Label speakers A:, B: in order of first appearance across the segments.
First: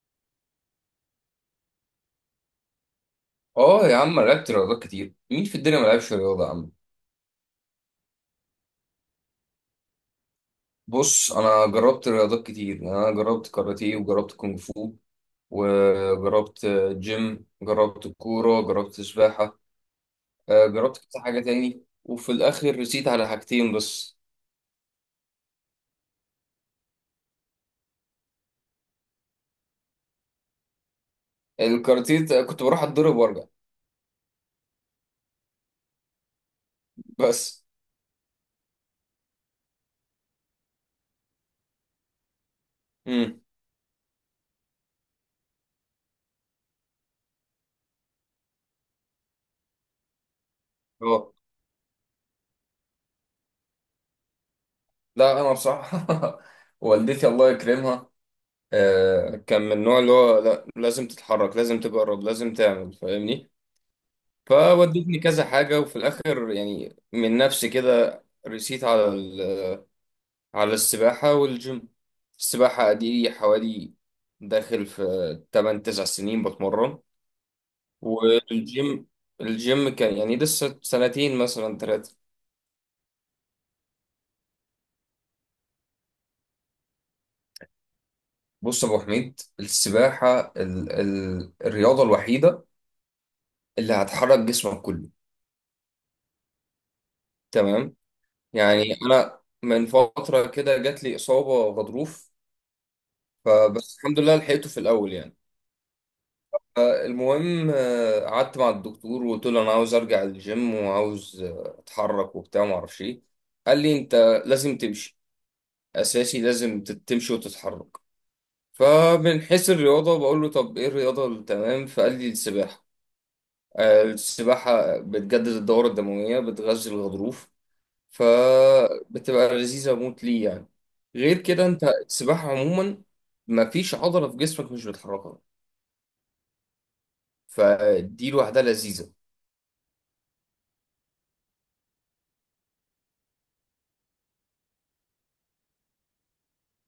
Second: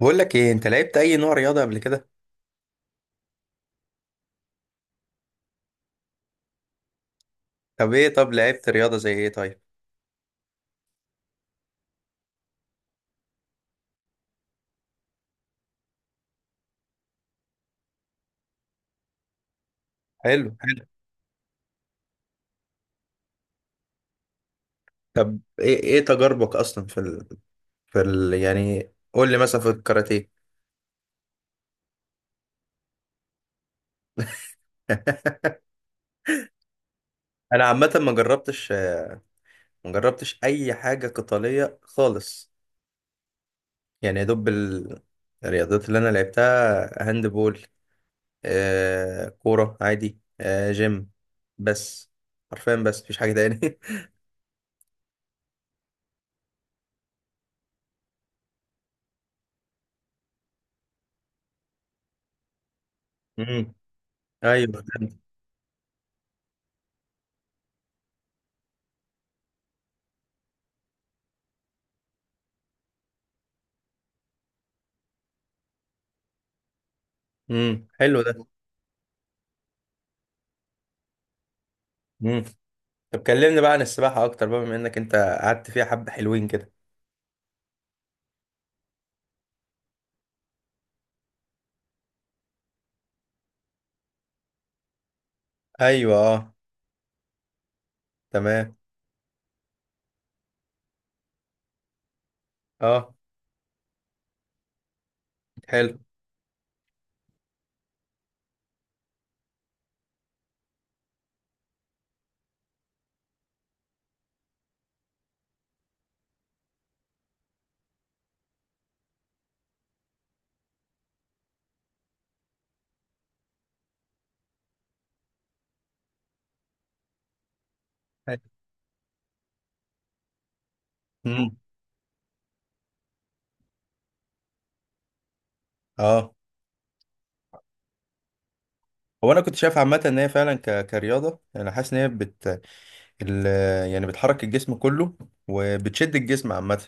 A: بقول لك ايه؟ انت لعبت اي نوع رياضه قبل كده؟
B: اه يا عم، أنا لعبت رياضات كتير. مين في الدنيا ما لعبش رياضة يا عم؟
A: طب لعبت رياضه زي ايه؟ طيب.
B: بص، انا جربت رياضات كتير. يعني انا جربت كاراتيه وجربت كونغ فو وجربت، جربت كورة، جربت سباحة.
A: حلو، حلو.
B: جربت كذا حاجة تاني، وفي الاخر رسيت على حاجتين بس.
A: طب ايه تجاربك اصلا في يعني قول لي مثلا في الكاراتيه.
B: الكاراتيه كنت بروح اتضرب وارجع
A: انا
B: بس.
A: عامه ما جربتش اي حاجه قتاليه خالص.
B: امم
A: يعني يا دوب الرياضات اللي انا لعبتها هاند بول، كوره عادي، جيم.
B: اه،
A: بس حرفيا، بس مفيش حاجه تاني.
B: لا انا بصراحة والدتي الله يكرمها كان من النوع اللي هو لا، لازم تتحرك، لازم تجرب، لازم تعمل، فاهمني؟
A: امم. ايوه،
B: فودتني
A: فهمت.
B: كذا حاجة، وفي الآخر يعني من نفسي كده رسيت على على السباحة والجيم. السباحة دي حوالي داخل في 8 9 سنين بتمرن.
A: امم، حلو ده.
B: والجيم، الجيم كان يعني لسه سنتين مثلا ثلاثة.
A: طب كلمني بقى عن السباحة أكتر بقى، بما إنك أنت قعدت فيها حبة حلوين كده.
B: بص يا أبو حميد، السباحة ال ال الرياضة الوحيدة اللي هتحرك جسمك كله.
A: أيوه، أه.
B: تمام.
A: تمام.
B: يعني أنا من فترة كده جات لي إصابة غضروف،
A: أه،
B: فبس الحمد لله لحقته في الأول يعني.
A: حلو،
B: المهم، قعدت مع الدكتور وقلت له انا عاوز ارجع الجيم وعاوز اتحرك وبتاع وما اعرفش ايه. قال لي: انت لازم تمشي اساسي، لازم تمشي وتتحرك. فمن حيث الرياضه بقول له: طب ايه الرياضه التمام؟ فقال لي السباحه. السباحه بتجدد الدوره الدمويه، بتغذي الغضروف،
A: حلو.
B: فبتبقى لذيذه موت ليه يعني. غير
A: امم،
B: كده انت السباحه عموما مفيش عضله في جسمك مش بتحركها،
A: أه.
B: فدي لوحدها لذيذه.
A: هو أنا كنت شايف عامة إن هي فعلا كرياضة، أنا حاسس إن هي ال... يعني بتحرك الجسم كله وبتشد الجسم عامة.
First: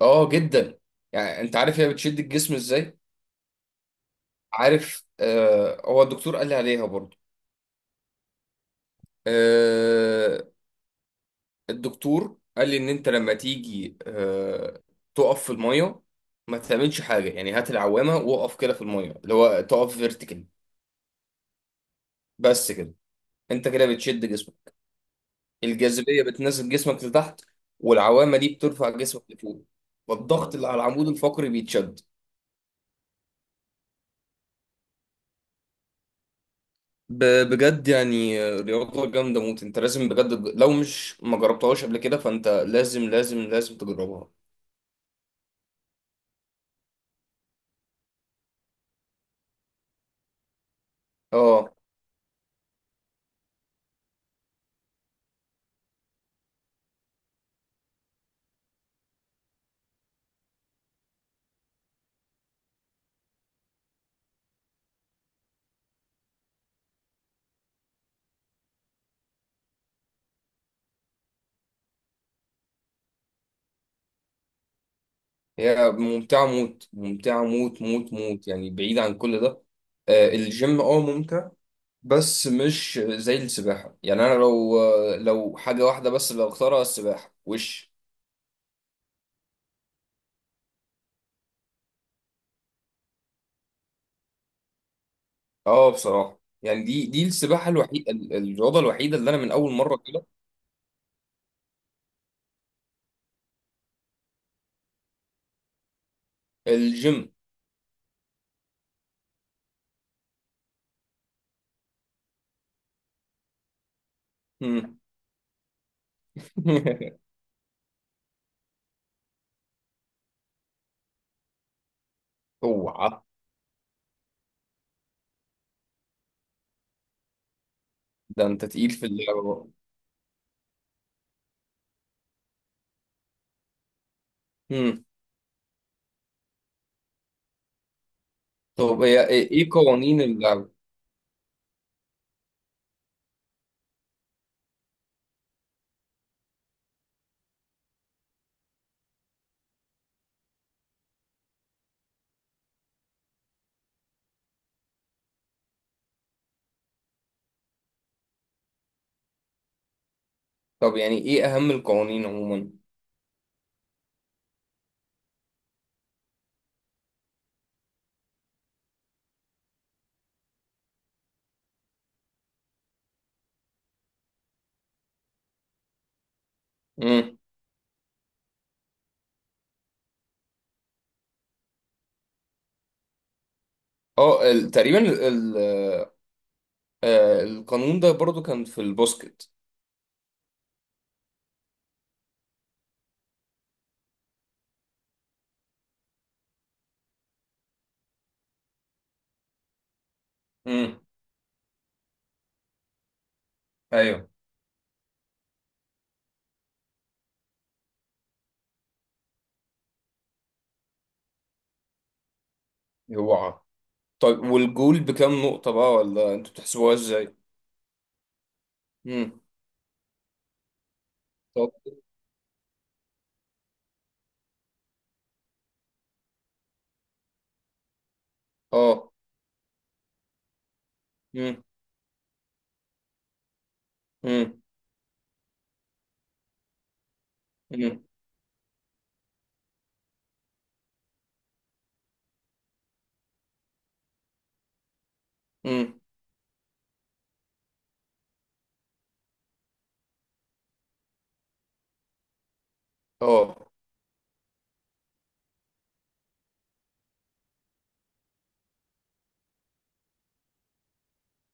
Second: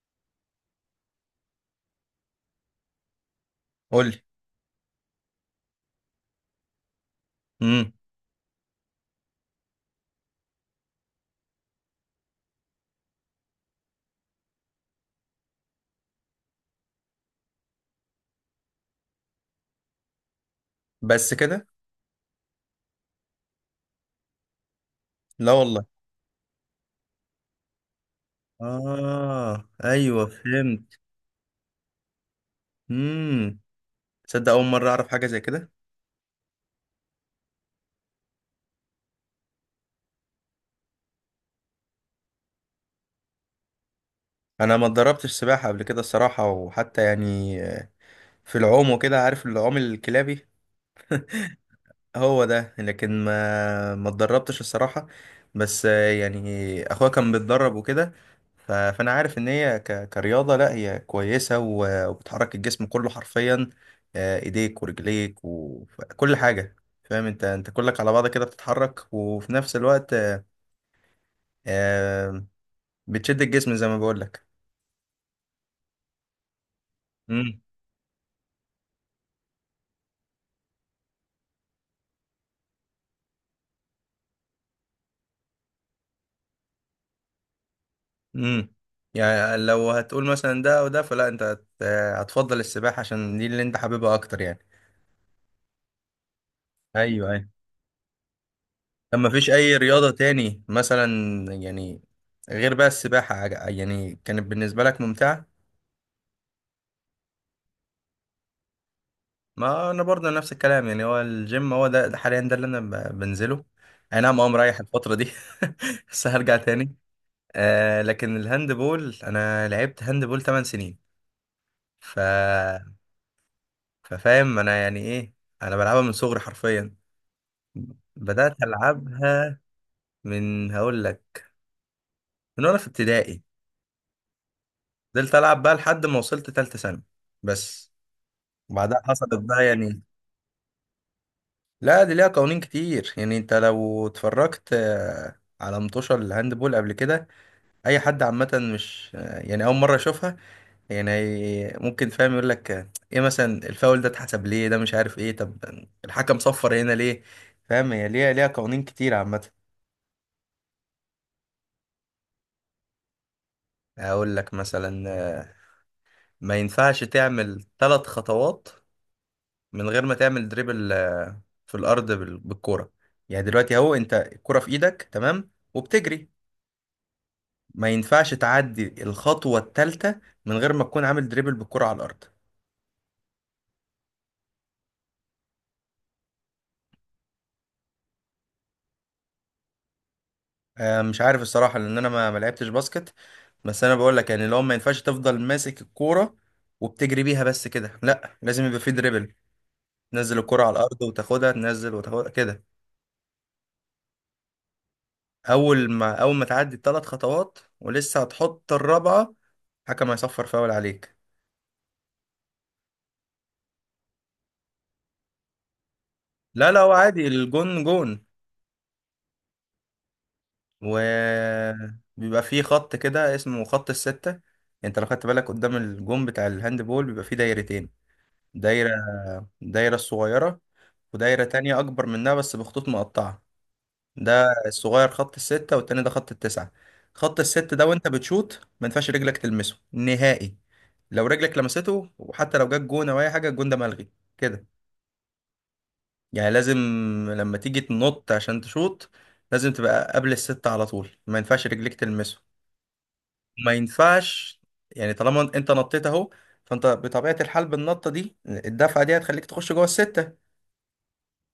B: اه جدا. يعني انت عارف هي بتشد الجسم ازاي؟
A: قول لي.
B: عارف؟ آه، هو الدكتور قال لي عليها برضو.
A: امم.
B: آه، الدكتور قال لي ان انت لما تيجي تقف في الميه، ما تعملش حاجه، يعني هات العوامه واقف كده في الميه، اللي هو تقف فيرتيكال.
A: بس كده.
B: بس كده. انت كده بتشد جسمك.
A: لا والله.
B: الجاذبيه بتنزل جسمك لتحت، والعوامه دي بترفع جسمك
A: آه،
B: لفوق،
A: أيوه،
B: والضغط اللي على
A: فهمت.
B: العمود الفقري بيتشد.
A: امم. تصدق أول مرة أعرف حاجة زي كده؟
B: بجد يعني رياضة جامدة موت. انت لازم بجد، لو مش ما جربتهاش قبل كده فانت لازم لازم لازم تجربها.
A: أنا ما اتدربتش سباحة قبل كده الصراحة، وحتى يعني في العوم وكده، عارف العوم الكلابي؟
B: اه،
A: هو ده. لكن ما اتدربتش الصراحة. بس يعني اخويا كان بيتدرب وكده. فانا عارف ان هي كرياضة، لا هي كويسة وبتحرك الجسم كله حرفيا، ايديك ورجليك وكل حاجة، فاهم؟ انت كلك على بعض كده بتتحرك، وفي نفس الوقت آه، بتشد الجسم زي ما بقول لك.
B: هي ممتعة موت، ممتعة
A: امم،
B: موت موت موت، يعني بعيد عن كل ده. الجيم اه ممتع، بس مش زي السباحة. يعني انا لو حاجة واحدة بس اللي اختارها السباحة وش.
A: امم. يعني لو هتقول مثلا ده او ده، فلا، انت هتفضل السباحة عشان دي اللي انت حاببها اكتر يعني.
B: اه بصراحة، يعني دي
A: ايوه، ايوه.
B: السباحة الوحيدة، الرياضة الوحيدة
A: طب ما
B: اللي انا
A: فيش
B: من اول
A: اي
B: مرة
A: رياضة
B: كده
A: تاني مثلا؟ يعني غير بقى السباحة، يعني كانت بالنسبة لك ممتعة.
B: الجيم.
A: ما انا برضه نفس الكلام. يعني هو الجيم هو ده، حاليا ده اللي انا بنزله. اي نعم، اه، مريح
B: مم.
A: الفترة دي. بس هرجع تاني. آه لكن الهاند بول، انا لعبت هاند بول 8 سنين، ف
B: اوعى!
A: ففاهم انا يعني ايه. انا بلعبها من صغري حرفيا،
B: ده
A: بدأت
B: انت تقيل في اللعبة
A: العبها
B: بقى.
A: من، هقول لك، من وانا في ابتدائي.
B: امم.
A: فضلت العب بقى لحد ما وصلت تالتة ثانوي، بس بعدها
B: طب هي
A: حصلت
B: ايه،
A: بقى
B: إيه
A: يعني.
B: قوانين اللعبة؟
A: لا دي ليها قوانين كتير، يعني انت لو اتفرجت على مطوشة الهاندبول قبل كده، اي حد عامة مش يعني اول مرة يشوفها، يعني ممكن فاهم يقول لك ايه مثلا الفاول ده اتحسب ليه؟ ده مش عارف ايه. طب الحكم صفر هنا ليه؟ فاهم، هي ليها قوانين كتير عامة.
B: طب يعني ايه اهم القوانين عموما؟
A: اقول لك مثلا، آه، ما ينفعش تعمل ثلاث خطوات من غير ما تعمل دريبل في الارض بالكورة. يعني دلوقتي اهو، انت الكرة في ايدك تمام وبتجري،
B: امم.
A: ما ينفعش تعدي الخطوة الثالثة من غير ما تكون عامل دريبل بالكرة على الأرض.
B: اه تقريبا ال ال آه، القانون ده برضو كان في البوسكت.
A: مش عارف الصراحة لأن أنا ما لعبتش باسكت. بس أنا بقول لك، يعني لو، ما ينفعش تفضل ماسك الكورة وبتجري بيها بس كده، لا لازم يبقى في دريبل، تنزل الكرة على
B: امم.
A: الأرض وتاخدها، تنزل وتاخدها كده.
B: ايوه.
A: أول ما تعدي الثلاث خطوات ولسه هتحط الرابعة، الحكم هيصفر فاول عليك.
B: هو طيب، والجول بكام نقطة بقى، ولا انتوا
A: لا، لا، هو
B: بتحسبوها
A: عادي،
B: ازاي؟
A: الجون جون،
B: امم. طب.
A: وبيبقى فيه خط كده اسمه خط الستة. انت لو خدت بالك قدام الجون بتاع الهاند بول بيبقى فيه دايرتين، دايرة،
B: اه.
A: الصغيرة، ودايرة
B: امم.
A: تانية أكبر منها بس بخطوط مقطعة. ده
B: امم.
A: الصغير خط الستة، والتاني ده خط التسعة. خط الست ده
B: امم.
A: وانت بتشوط ما ينفعش رجلك تلمسه نهائي. لو رجلك لمسته، وحتى لو جت جون او اي حاجة، الجون ده ملغي كده.
B: امم.
A: يعني لازم، لما تيجي تنط عشان تشوط، لازم تبقى قبل الستة على طول، ما ينفعش رجلك تلمسه،
B: اه.
A: ما ينفعش. يعني طالما انت نطيت اهو، فانت بطبيعة الحال بالنطة دي الدفعة دي هتخليك تخش جوه الستة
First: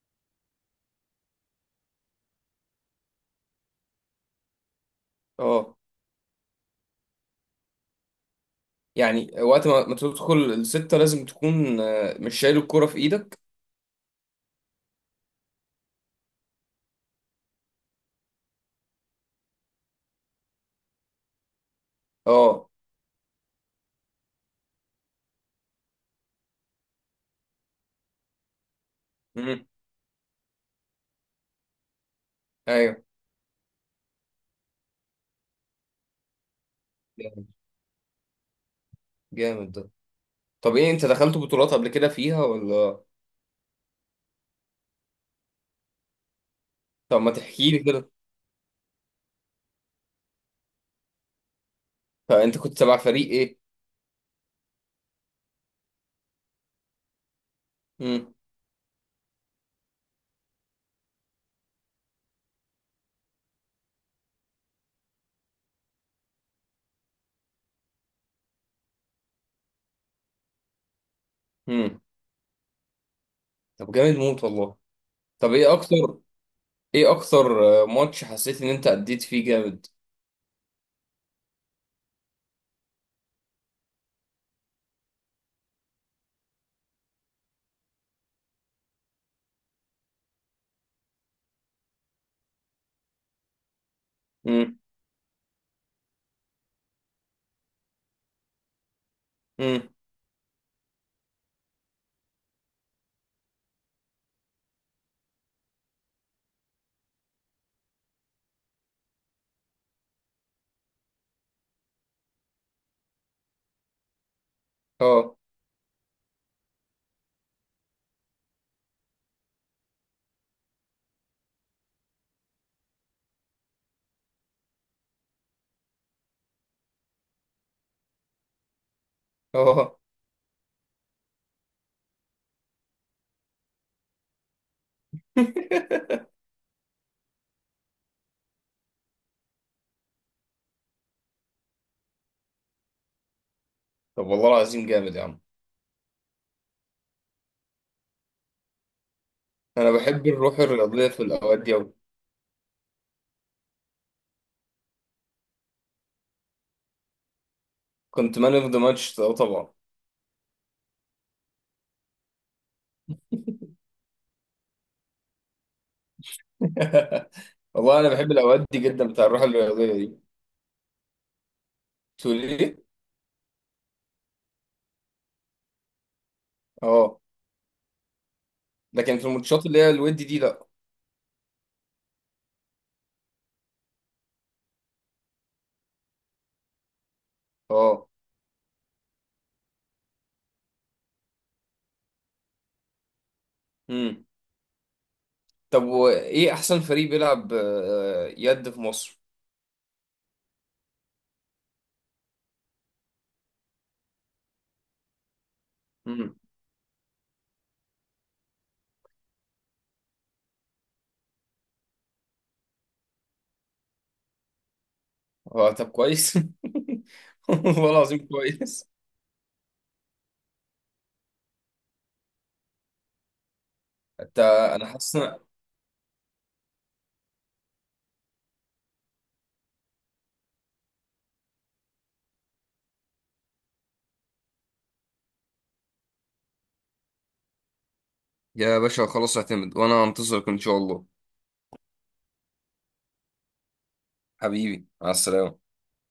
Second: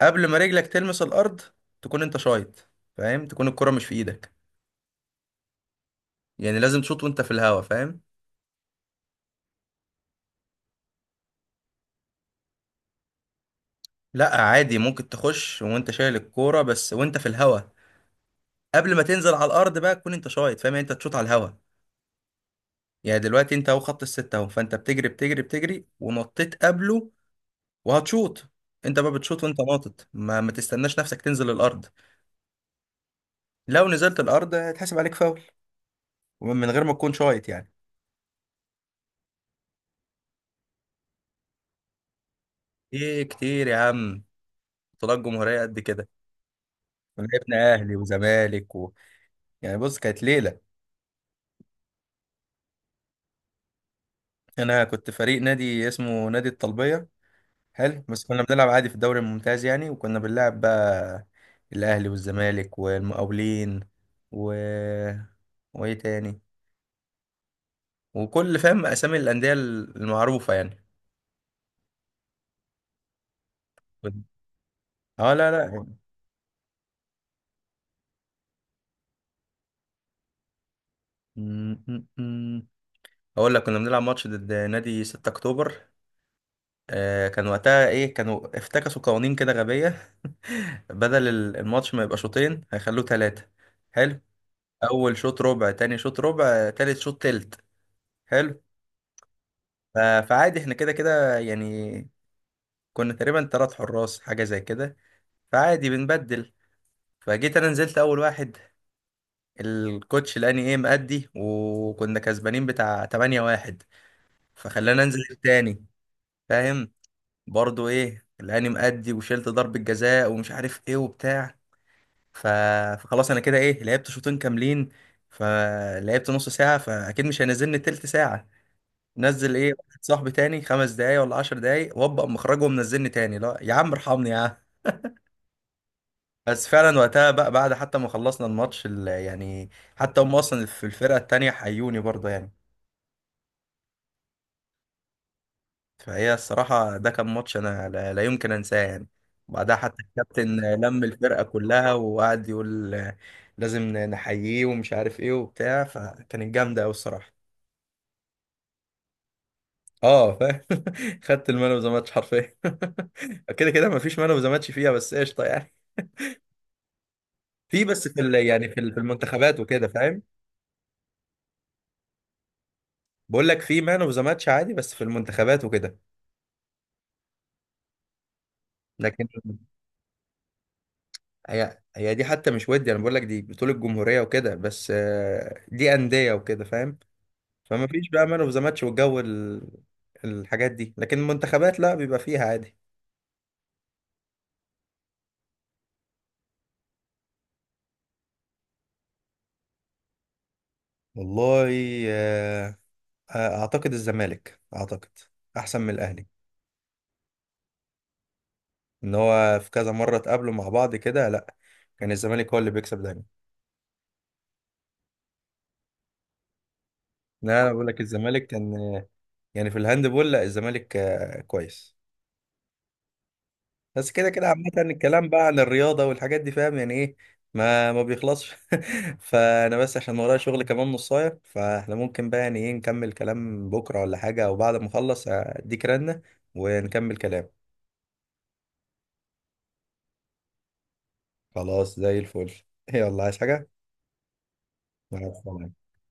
A: قبل ما رجلك تلمس الأرض، تكون انت شايط، فاهم؟ تكون الكرة مش في ايدك،
B: اه،
A: يعني لازم تشوط وانت في الهوا، فاهم.
B: يعني وقت ما تدخل الستة لازم تكون مش شايل الكرة في ايدك.
A: لا عادي، ممكن تخش وانت شايل الكورة، بس وانت في الهوا قبل ما تنزل على الأرض بقى تكون انت شايط، فاهم؟ يعني انت تشوط على الهوا.
B: اه.
A: يعني دلوقتي انت اهو خط الستة اهو، فانت بتجري، بتجري، بتجري، ونطيت قبله، وهتشوط. انت بقى بتشوط وانت
B: امم.
A: ناطط، ما تستناش نفسك تنزل الأرض.
B: ايوه.
A: لو نزلت الارض هيتحسب عليك فاول، ومن غير ما تكون
B: جامد،
A: شايط يعني.
B: جامد ده. طب، ايه، انت دخلت بطولات قبل كده فيها ولا؟
A: ايه كتير يا عم، بطولات جمهوريه قد كده.
B: طب ما تحكي
A: ولعبنا
B: لي
A: اهلي
B: كده.
A: وزمالك يعني بص، كانت ليله.
B: فانت كنت تبع فريق ايه؟
A: انا كنت فريق نادي اسمه نادي الطلبيه. حلو، بس
B: امم.
A: كنا بنلعب عادي في الدوري الممتاز يعني، وكنا بنلعب بقى الاهلي والزمالك والمقاولين، و وايه تاني، وكل فاهم اسامي الانديه المعروفه يعني.
B: امم. طب جامد موت والله.
A: اه، لا،
B: طب ايه
A: لا.
B: اكتر، ايه اكتر ماتش حسيت ان انت اديت فيه جامد؟
A: م- م- م. اقول لك كنا بنلعب ماتش ضد نادي 6 اكتوبر. كان وقتها ايه، كانوا افتكسوا قوانين كده غبية. بدل الماتش ما يبقى شوطين هيخلوه ثلاثة. حلو.
B: امم.
A: اول شوط ربع، تاني شوط ربع، تالت شوط تلت. حلو.
B: امم.
A: فعادي احنا كده كده يعني، كنا تقريبا تلات حراس حاجة زي كده، فعادي بنبدل. فجيت انا نزلت اول واحد الكوتش لاني مأدي، وكنا كسبانين بتاع 8-1، فخلانا انزل
B: اه.
A: التاني، فاهم، برضو لاني مأدي وشلت ضربة جزاء ومش عارف ايه وبتاع. ف... فخلاص انا كده لعبت شوطين كاملين. فلعبت نص ساعه، فاكيد مش هينزلني تلت ساعه، نزل
B: اه.
A: واحد صاحبي تاني 5 دقايق ولا 10 دقايق، وابقى مخرجه منزلني تاني؟ لا يا عم، ارحمني يا عم. بس فعلا وقتها بقى بعد حتى ما خلصنا الماتش، يعني حتى هم اصلا في الفرقه التانيه حيوني برضه يعني.
B: طب والله العظيم جامد يا عم.
A: فهي الصراحه ده كان ماتش انا لا, لا يمكن انساه يعني. بعدها
B: انا
A: حتى
B: بحب الروح
A: الكابتن لم
B: الرياضيه في
A: الفرقه
B: الاوقات دي
A: كلها
B: أوي.
A: وقعد يقول لازم نحييه ومش عارف ايه وبتاع، فكانت جامده قوي الصراحه.
B: كنت مان اوف ذا ماتش طبعا.
A: اه فاهم. خدت المان اوف ذا ماتش حرفيا. كده كده مفيش مان اوف ذا ماتش فيها، بس قشطه يعني. في
B: والله
A: بس
B: انا
A: في
B: بحب
A: ال-
B: الاوقات
A: يعني
B: دي
A: في ال- في
B: جدا، بتاع الروح
A: المنتخبات وكده،
B: الرياضيه
A: فاهم.
B: دي. تقول ايه؟
A: بقول لك في مان اوف ذا ماتش عادي، بس في المنتخبات وكده.
B: اه، لكن في
A: لكن
B: الماتشات اللي هي الود دي لا.
A: هي دي حتى مش ودي، انا بقول لك دي بطوله الجمهوريه وكده، بس دي انديه وكده، فاهم. فما فيش
B: اه.
A: بقى مان اوف ذا ماتش والجو، الحاجات دي، لكن المنتخبات لا بيبقى فيها عادي.
B: طب وايه احسن فريق بيلعب يد في مصر؟
A: والله، آه، آه، اعتقد الزمالك، اعتقد احسن من الاهلي،
B: امم.
A: ان هو في كذا مره اتقابلوا مع بعض كده، لا كان الزمالك هو اللي بيكسب دايما.
B: هو طب كويس.
A: لا انا بقول
B: والله
A: لك
B: العظيم
A: الزمالك كان،
B: كويس.
A: يعني في الهاندبول لا الزمالك كويس. بس كده
B: انت
A: كده عامه
B: انا حاسس
A: الكلام
B: إن-
A: بقى عن الرياضه والحاجات دي، فاهم يعني ايه، ما بيخلصش. فانا بس عشان ورايا شغل كمان نصايه، فاحنا ممكن بقى يعني ايه نكمل كلام بكره ولا حاجه، او بعد ما اخلص اديك رنه ونكمل كلام.
B: يا باشا خلاص، اعتمد، وانا هنتظرك ان شاء الله.
A: خلاص زي الفل. يلا، عايز حاجه؟
B: حبيبي، مع
A: مع
B: السلامة.
A: السلامه.